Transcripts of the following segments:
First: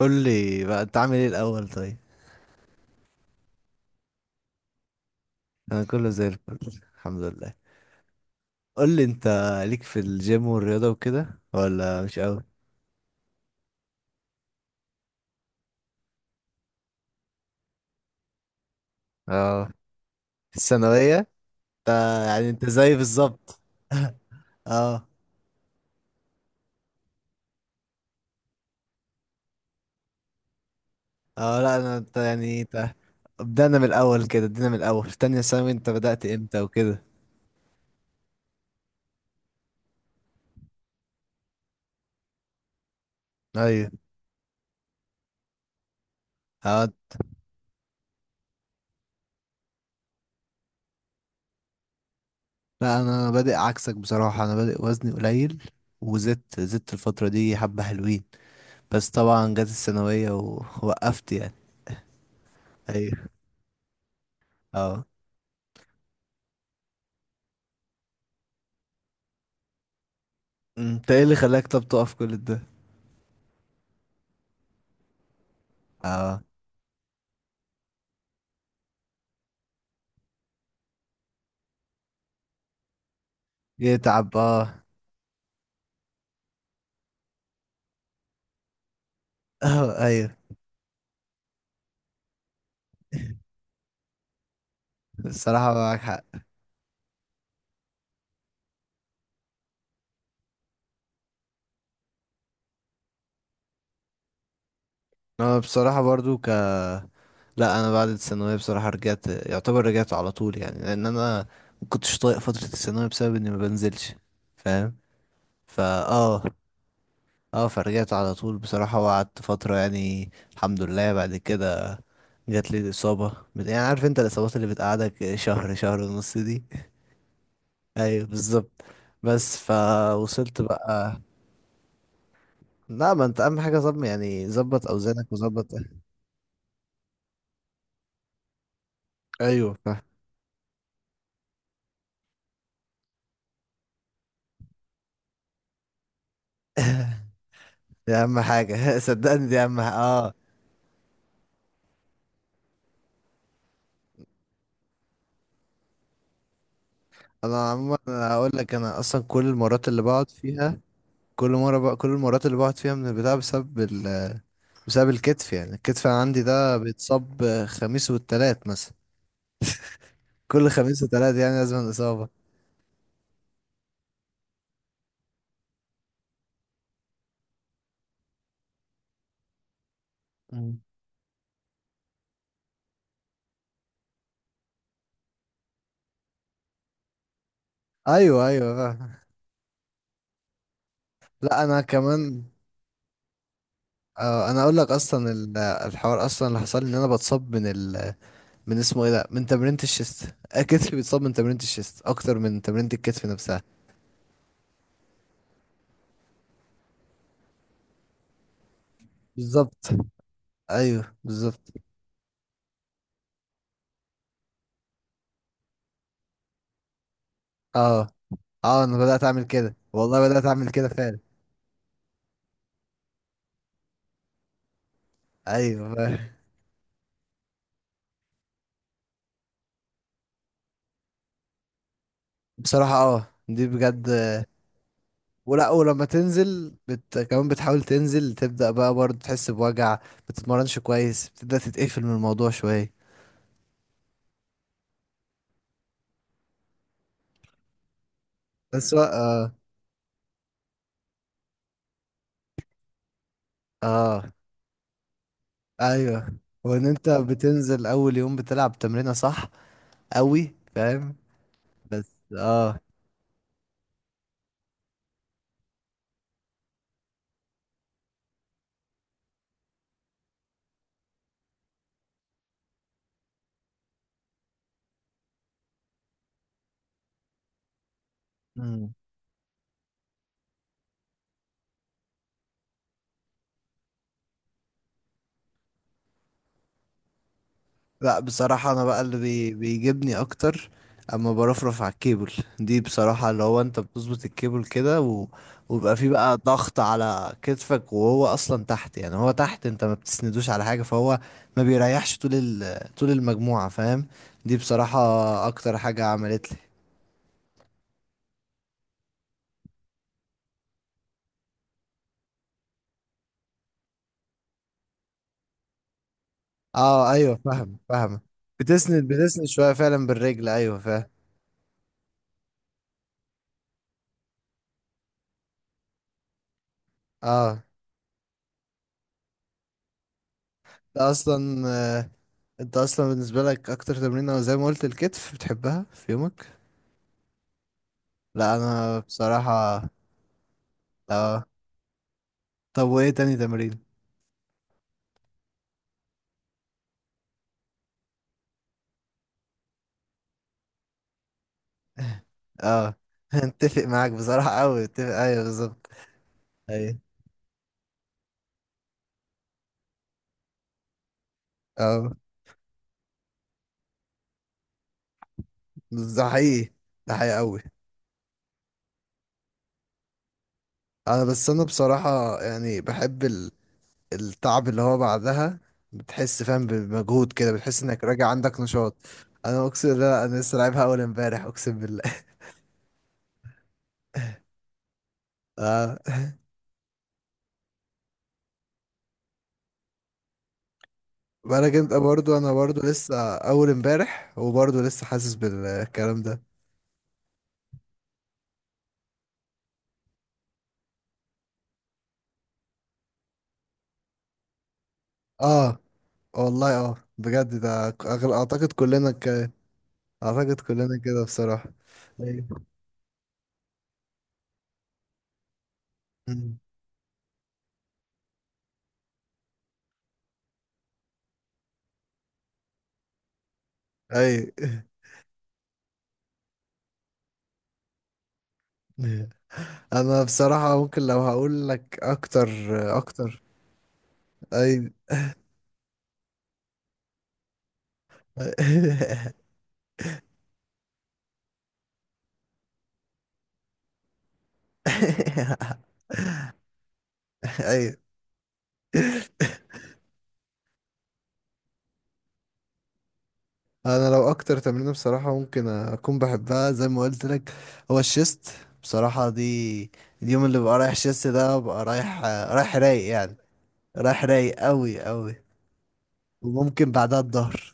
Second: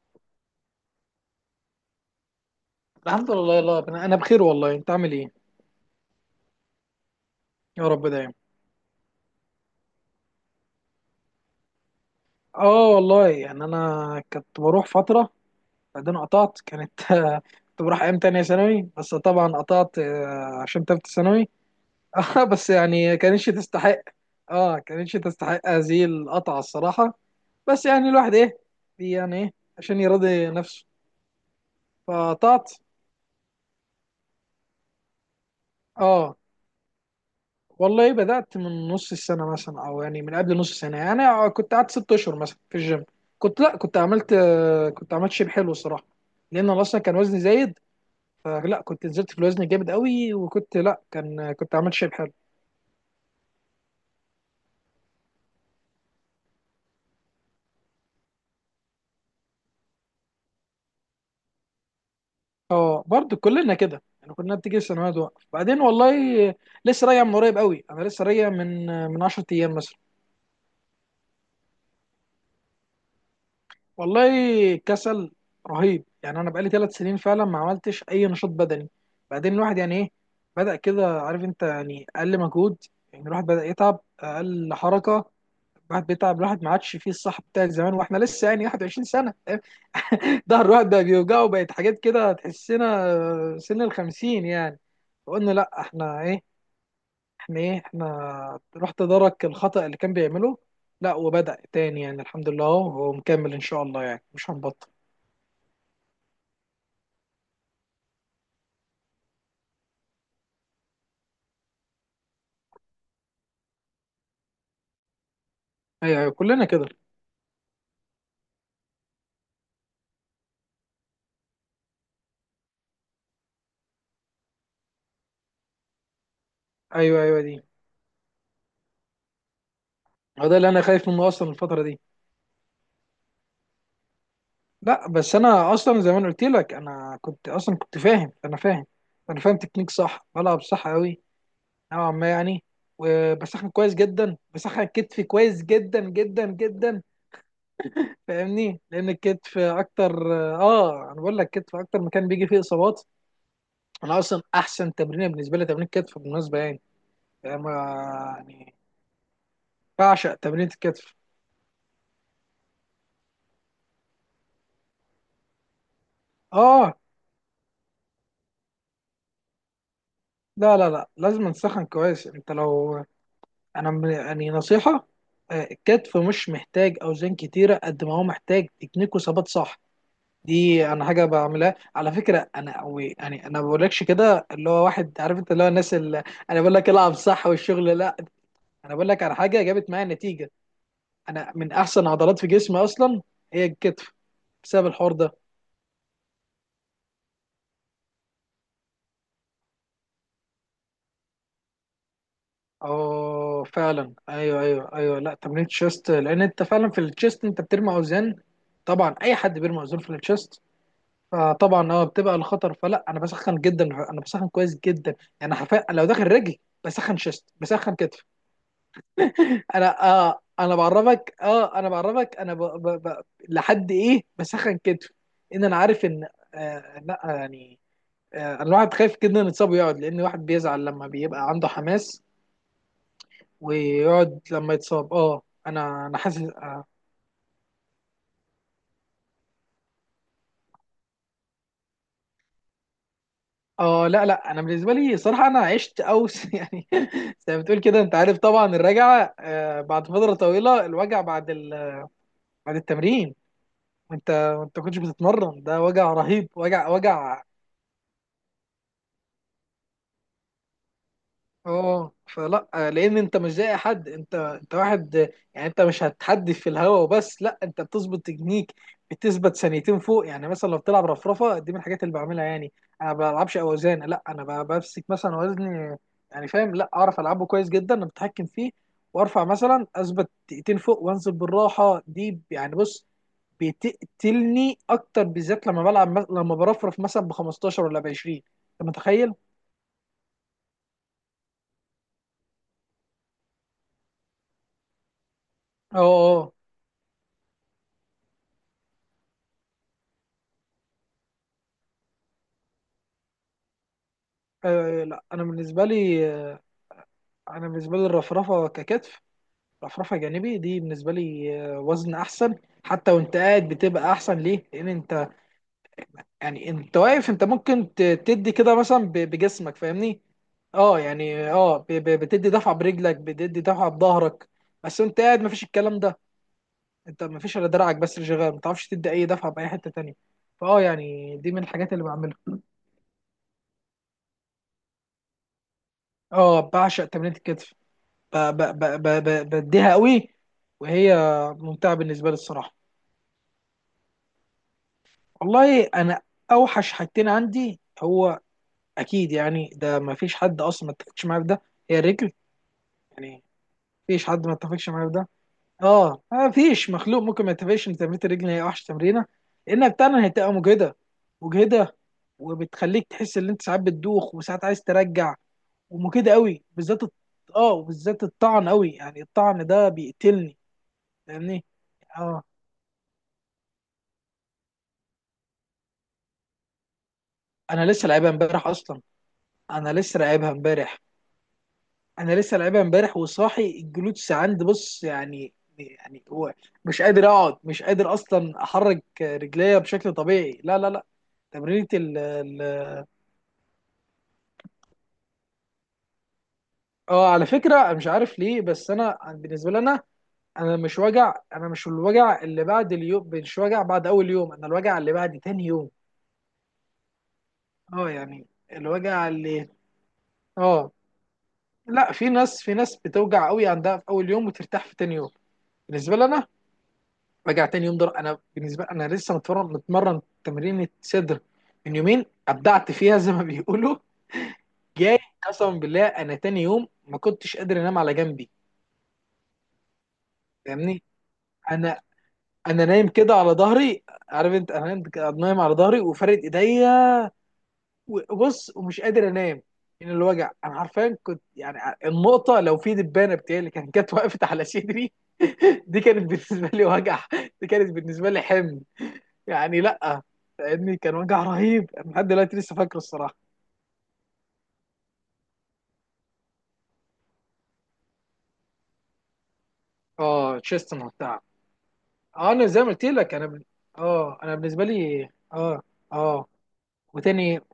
قول لي بقى انت عامل ايه الاول طيب؟ الحمد لله، يلا ربنا، انا بخير والله. انت عامل ايه؟ انا كله زي الفل، الحمد لله. يا رب دايما. قول لي انت، ليك في الجيم والرياضه وكده ولا مش قوي؟ اه والله يعني انا كنت بروح فتره بعدين قطعت كنت بروح ايام تانية ثانوي، بس طبعا اه، قطعت في عشان تالتة الثانويه ثانوي. انت؟ اه يعني انت بس زي يعني كانتش بالظبط. تستحق. اه اه. كانتش تستحق هذه القطعه الصراحه. بس يعني الواحد ايه يعني ايه عشان يرضي نفسه، اه، لا انا، انت يعني فقطعت. انت، بدأنا من الاول كده، ادينا من الاول تانية ثانوي، انت بدأت اه امتى وكده؟ والله بدأت من نص السنة مثلا، أو يعني من قبل نص سنة، يعني أنا كنت قعدت 6 أشهر مثلا في الجيم. كنت لأ ايوه، كنت عملت كنت عملت شيب حلو الصراحة، لأن أنا اه. أصلا كان وزني زايد. فلا كنت نزلت في الوزن جامد قوي، وكنت لأ كان كنت عملت شيب حلو. لا انا بادئ عكسك بصراحه، انا بادئ وزني قليل، وزدت، زدت الفتره دي حبه حلوين، بس طبعا جت الثانويه ووقفت يعني. أه ايوه، برضه كلنا كده، يعني كلنا بتيجي اه. السنوات وقف بعدين والله. لسه راجع من قريب قوي، أنا لسه راجع من 10 أيام مثلا. انت ايه اللي خلاك طب تقف كل ده؟ والله كسل رهيب يعني، اه، انا بقالي 3 سنين فعلا ما عملتش اي نشاط بدني. بعدين الواحد يعني ايه بدأ كده، عارف انت، يعني اقل مجهود، يعني الواحد بدأ يتعب يتعب، اقل اه. حركة. الواحد بيتعب، الواحد ما عادش فيه الصح بتاع زمان، واحنا لسه يعني 21 سنة. اه، ايوه. ظهر الواحد بقى بيوجعه، بقت حاجات كده تحسنا سن الخمسين يعني. فقلنا الصراحة لا معاك احنا حق. ايه احنا ايه احنا راح تدارك الخطأ اللي كان بيعمله. لا وبدأ تاني يعني، الحمد لله هو مكمل ان شاء الله، يعني مش هنبطل. انا بصراحة برضو لا، انا بعد الثانوية بصراحة رجعت، يعتبر رجعت على طول يعني، لان انا ما كنتش طايق فترة الثانوية بسبب اني ما بنزلش، فاهم، فا ايوه، ايوه، اه. كلنا كده. اه، فرجعت على طول بصراحة، وقعدت فترة يعني الحمد لله، بعد كده جات لي الإصابة، يعني عارف انت الإصابات اللي بتقعدك شهر شهر ونص دي. ايوه، ايوه، دي ايوه بالظبط. بس هو ده فوصلت اللي انا خايف بقى. منه اصلا الفتره دي. لا، ما انت اهم حاجه ظبط، يعني ظبط لا اوزانك بس وظبط. انا اصلا زي ما انا قلت لك، انا كنت اصلا كنت فاهم انا فاهم انا فاهم ايوه، تكنيك، فاهم. صح، بلعب صح قوي نوعا ما يعني. وبسخن كويس جدا، بسخن كتفي كويس جدا جدا جدا. دي اهم فاهمني، حاجه لان صدقني، دي الكتف اهم حاجه، اكتر، اه. اه انا بقول لك كتف اكتر مكان بيجي فيه اصابات. انا اصلا احسن تمرين بالنسبه لي تمرين الكتف بالمناسبه يعني. يعني انا عموما، انا ما- هقول لك، يعني انا اصلا كل المرات اللي بقعد بعشق تمرين فيها، الكتف. كل مره بقى كل المرات اللي بقعد فيها من البتاع بسبب الكتف، يعني الكتف عندي ده اه، بيتصاب خميس والتلات مثلا، كل لا لا خميس لا، وتلات لازم يعني لازم نسخن كويس. الاصابه. انت لو انا م- يعني نصيحة: الكتف مش محتاج اوزان كتيرة قد ما هو محتاج تكنيك وثبات صح. مم، دي انا حاجة بعملها على فكرة، انا أو يعني انا ما بقولكش كده اللي هو واحد، عارف انت، اللي هو الناس اللي... انا بقول لك العب صح، والشغل لا. ايوه ايوه، انا بقول فاهم. لك على حاجة جابت معايا نتيجة. انا لا من انا احسن عضلات كمان، في جسمي اصلا هي الكتف انا اقول بسبب لك الحوار اصلا ده. الحوار اصلا اللي حصل لي ان انا بتصاب من اسمه ايه ده، من تمرينة الشيست، كتفي بيتصاب من تمرينة الشيست اكتر من تمرينة الكتف نفسها. اه فعلا، ايوه، ايوه، ايوه، لا تمرين الشيست لان انت فعلا في الشيست انت بترمي اوزان. طبعا اي حد بالظبط، بيرمي اوزان في الشيست، ايوه بالظبط. فطبعا اه بتبقى الخطر. فلا انا بسخن جدا، انا بسخن كويس جدا، يعني حرفيا لو داخل رجل بسخن شيست بسخن اه كتف. اه، انا بدأت اعمل كده انا والله، اه بدأت اعمل انا كده فعلا. بعرفك اه انا بعرفك انا ب... ب... ب... لحد ايه بسخن كتف. ان انا ايوه، عارف ان... لا يعني الواحد خايف جدا يتصاب ويقعد، لان الواحد بيزعل لما بيبقى عنده حماس بصراحة اه، دي بجد، ويقعد لما يتصاب. اه ولا ولما انا حاسس تنزل، كمان بتحاول تنزل، تبدأ بقى برضه تحس بوجع، بتتمرنش كويس، بتبدأ تتقفل من الموضوع شوية، لا لا انا بالنسبه لي صراحه انا عشت اوس يعني، زي ما بتقول كده انت عارف، طبعا بس الرجعه اه. بعد فتره طويله، الوجع بعد ال... بعد التمرين. اه وانت كنتش بتتمرن، ده وجع ايوه، رهيب، وان وجع انت وجع. بتنزل اول يوم بتلعب تمرينة صح قوي، فاهم، اه بس، فلا اه. لان انت مش زي أي حد، انت واحد يعني، انت مش هتحدف في الهواء وبس، لا انت بتظبط تكنيك، بتثبت ثانيتين فوق يعني. مثلا لو بتلعب رفرفه، دي من الحاجات اللي بعملها يعني. انا ما بلعبش اوزان، لا انا بمسك مثلا وزني، يعني فاهم، لا اعرف العبه كويس جدا، انا بتحكم فيه مم، وارفع، مثلا اثبت دقيقتين فوق وانزل بالراحه، دي يعني بص بتقتلني اكتر بالذات لما بلعب لما برفرف مثلا ب 15 ولا ب لا 20. بصراحة، أنا انت بقى اللي متخيل؟ بيجيبني أكتر أما برفرف على الكيبل، دي بصراحة اللي هو أنت بتظبط الكيبل كده، ويبقى فيه بقى اه. ضغط على كتفك، وهو أصلا تحت، يعني هو تحت، أنت ما بتسندوش على حاجة، فهو ما بيريحش طول طول المجموعة، فاهم. دي بصراحة أه لا انا أكتر بالنسبه حاجة لي عملت لي. انا بالنسبه لي الرفرفه ككتف، رفرفه جانبي دي بالنسبه لي وزن احسن. حتى وانت قاعد بتبقى احسن، ليه، لان انت يعني انت اه، واقف، ايوه انت فاهم ممكن ت- فاهم، تدي كده مثلا بتسند ب- بتسند شوية بجسمك فعلا فاهمني. بالرجل، ايوه اه فاهم. يعني اه بتدي دفعه برجلك، بتدي دفعه بظهرك. بس انت قاعد مفيش الكلام ده، انت مفيش اه، الا دراعك بس اللي شغال، ما تعرفش تدي اي دفعه باي حته تانية. فاه ده يعني دي اصلا، من الحاجات اللي بعملها. انت اصلا بالنسبه لك اكتر تمرين زي ما قلت الكتف بتحبها في يومك. اه بعشق تمرينة الكتف، ب- لا، ب- انا ب- ب- ب- بصراحه، بديها قوي، وهي اه. ممتعة بالنسبة لي الصراحة. طب وايه تاني تمرين؟ والله أنا أوحش حاجتين عندي هو أكيد يعني، ده ما فيش حد أصلا ما اتفقش معايا في ده، هي الرجل. اه يعني ما اتفق معاك فيش حد ما بصراحه قوي، اتفقش معايا في اتفق، ده. ايوه بالظبط. أه ما فيش ايوه، مخلوق ممكن ما يتفقش إن تمرينة الرجل هي أوحش تمرينة، لأنها بتاعنا هتبقى مجهدة مجهدة، اه، وبتخليك تحس إن أنت ساعات بتدوخ وساعات عايز ترجع، بس ده ومجهدة قوي حقيقي، بالذات الط- ده حقيقي قوي. أه وبالذات الطعن قوي، يعني الطعن ده بيقتلني انا بس، انا فاهمني. بصراحه اه يعني بحب التعب اللي هو بعدها، بتحس فاهم بمجهود كده، بتحس انا انك لسه راجع لعبها عندك امبارح نشاط. اصلا. انا انا اقسم، لسه لا انا لعبها لسه لعبها امبارح. اول امبارح، اقسم بالله. انا لسه لعبها امبارح وصاحي الجلوتس عندي، بص يعني. اه، يعني هو مش قادر اقعد، مش قادر اصلا احرك رجليا بشكل طبيعي، لا لا لا. بالك تمرينة انت ال برضو، انا برضو ال- لسه اول امبارح، وبرضو لسه حاسس بالكلام ده. اه على فكرة مش عارف ليه، بس انا بالنسبة لي انا مش وجع، انا مش الوجع اللي بعد اليوم، مش وجع بعد اول يوم، انا الوجع اللي بعد تاني اه يوم. والله، اه بجد، ده اه أغل... يعني اعتقد كلنا ك... الوجع اللي... اعتقد اه كلنا كده بصراحة. لا، في اي ناس في ناس بتوجع قوي عندها في اول يوم وترتاح في تاني يوم. بالنسبة لي انا رجع تاني يوم ضرب. انا بالنسبه لي انا لسه متمرن، متمرن تمرين صدر من يومين، ابدعت فيها زي ما بيقولوا اي. جاي. قسما بالله انا تاني يوم ما كنتش قادر انام على جنبي، انا بصراحة ممكن فاهمني. لو هقول لك انا اكتر انا نايم كده اكتر. على ظهري، عارف انت، اي. انا نايم نايم على ظهري وفارد ايديا وبص، ومش قادر انام من الوجع. انا عارفين كنت يعني النقطه، لو في دبانه بتاعي اللي كانت جت وقفت على صدري دي كانت بالنسبه لي وجع، دي كانت اي، بالنسبه لي حمل، يعني لا فاهمني كان وجع رهيب، أنا لحد دلوقتي لسه فاكره الصراحه. انا لو اكتر تمرينه بصراحه ممكن اكون بحبها زي ما قلت لك، هو الشيست، بصراحه دي. اليوم اللي اه ببقى رايح تشيستن شيست وبتاع. ده ببقى رايح، اه انا رايح زي ما قلت رايق لك يعني، رايح اه انا رايق بالنسبه قوي لي قوي. اه وممكن بعدها وتاني، الظهر.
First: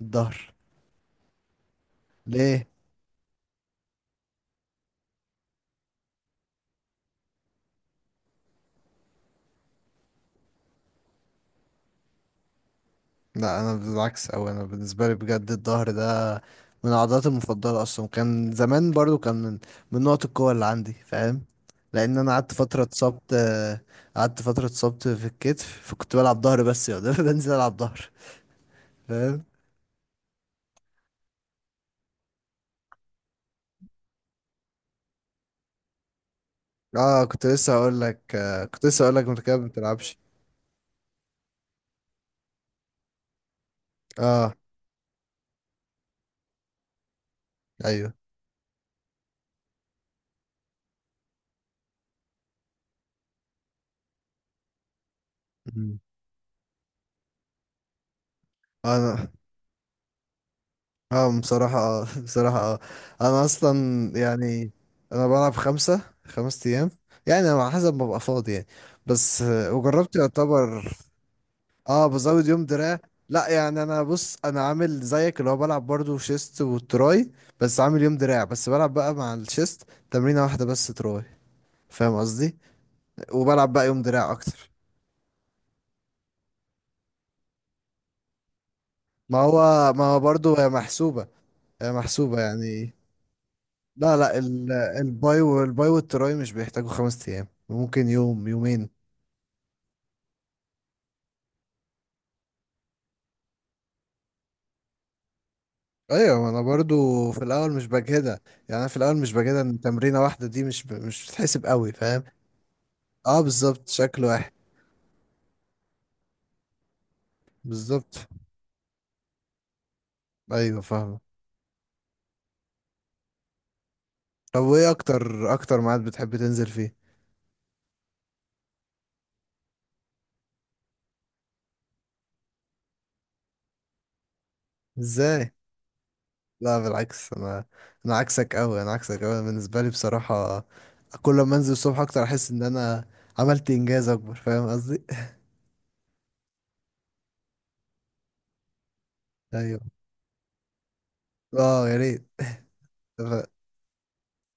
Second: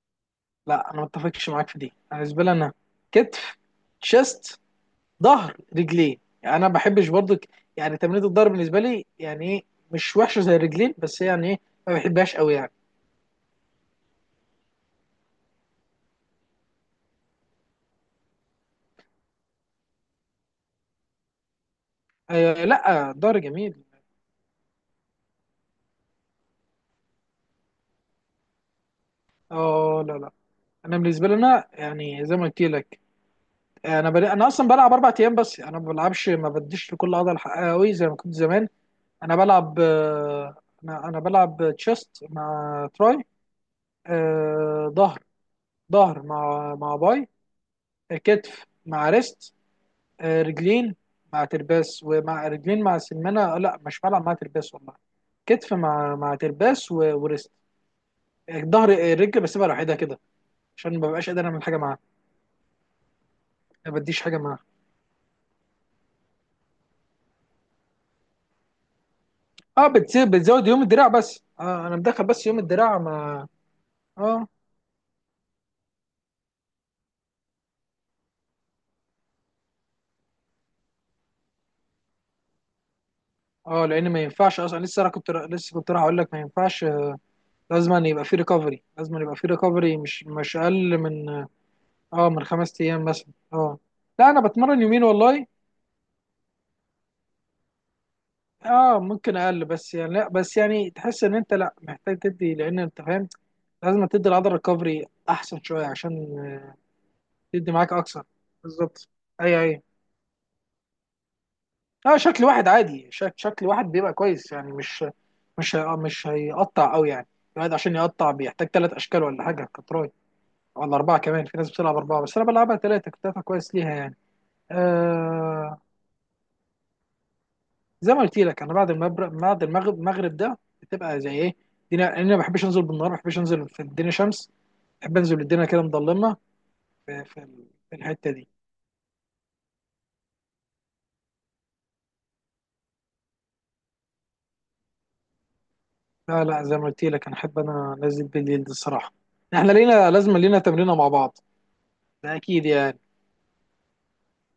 الظهر لا انا ما اتفقش معاك في دي. انا بالنسبه لي ليه؟ انا كتف، تشيست، ظهر، رجلين، يعني انا ما بحبش برضك، يعني تمرينة الظهر بالنسبه لي يعني ايه مش وحشه زي الرجلين، بس يعني ايه ما بحبهاش قوي يعني. لا انا بالعكس، او انا بالنسبه لي بجد الظهر ده من عضلاتي المفضله اصلا، كان زمان برضو كان من نقط القوه اللي عندي، فاهم. لان انا قعدت آه فتره لا اتصبت، الظهر جميل. قعدت فتره اتصبت في الكتف، فكنت بلعب ظهر بس يا دوب بنزل العب ظهر، فاهم. اه لا لا انا بالنسبه لي انا يعني زي ما قلت لك انا اصلا بلعب 4 ايام بس، يعني انا ما بلعبش، ما بديش لكل اه، عضله حقها قوي زي ما كنت زمان. كنت لسه هقول لك انا انت كده ما بلعب بتلعبش. انا بلعب تشيست مع تراي، اه، آه، ظهر ظهر مع باي، ايوه. كتف مع ريست، رجلين مع ترباس ومع رجلين مع سمانه، لا مش بلعب مع ترباس والله. كتف مم. مع ترباس وريست، ظهر. انا الرجل بسيبها لوحدها كده عشان ما ببقاش اه قادر اعمل حاجه بصراحة، معاها، اه بصراحة اه، انا اصلا ما بديش حاجه معاها. يعني انا بلعب خمس ايام، يعني على حسب ما ببقى فاضي يعني، بس، اه وجربت بتزود يوم يعتبر، الدراع بس، انا اه، مدخل بس بزود يوم يوم الدراع دراع. لا ما... يعني انا بص، اه انا عامل زيك اللي هو بلعب برضو شيست وتراي، بس عامل يوم دراع، بس بلعب بقى مع الشيست تمرينة واحدة بس تراي، فاهم قصدي، وبلعب بقى اه يوم لان ما دراع ينفعش اكتر. اصلا، لسه انا كنت لسه كنت راح اقول لك ما ينفعش. لازم أن يبقى في ريكفري، لازم أن يبقى ما في هو ريكفري، ما هو مش برضه هي اقل محسوبة، من هي اه محسوبة من خمس يعني. ايام مثلا. اه لا لا لا، انا بتمرن يومين الباي والله. والباي والتراي مش بيحتاجوا 5 أيام، ممكن يوم يومين. اه ممكن اقل بس يعني، لا بس يعني تحس ان انت لا محتاج تدي، لان انت فاهم لازم تدي العضله ريكفري احسن شويه عشان أيوة، ما أنا برضه في الأول تدي مش معاك اكثر. بجهدها، يعني أنا في بالظبط الأول مش بجهدها، اي إن اي. تمرينة واحدة دي مش بتحسب قوي، لا فاهم. شكل واحد عادي، أه شكل واحد بالظبط، بيبقى شكل واحد، كويس يعني، مش مش هيقطع قوي يعني، الواحد عشان بالظبط، يقطع بيحتاج 3 اشكال ولا حاجه كتراي أيوة ولا اربعه فاهم. كمان، في ناس بتلعب اربعه بس انا بلعبها ثلاثه، كنت دافع كويس ليها يعني. طب وإيه أكتر أكتر آه ميعاد بتحب تنزل فيه؟ زي ما قلت لك انا بعد المغرب، المغرب ده بتبقى زي ايه الدنيا، لأن انا ما بحبش انزل بالنهار، ما بحبش انزل في الدنيا شمس، بحب انزل إزاي؟ الدنيا كده مظلمه لا بالعكس انا في انا الحته دي. عكسك قوي، انا عكسك قوي بالنسبه لي بصراحه. كل ما انزل الصبح اكتر، احس ان انا عملت انجاز اكبر، فاهم قصدي. لا لا زي ما قلت لك انا احب انا انزل بالليل دي الصراحه. احنا ايوه، لينا، لازم لينا تمرينه مع بعض. اه، يا ده ريت. اكيد يعني.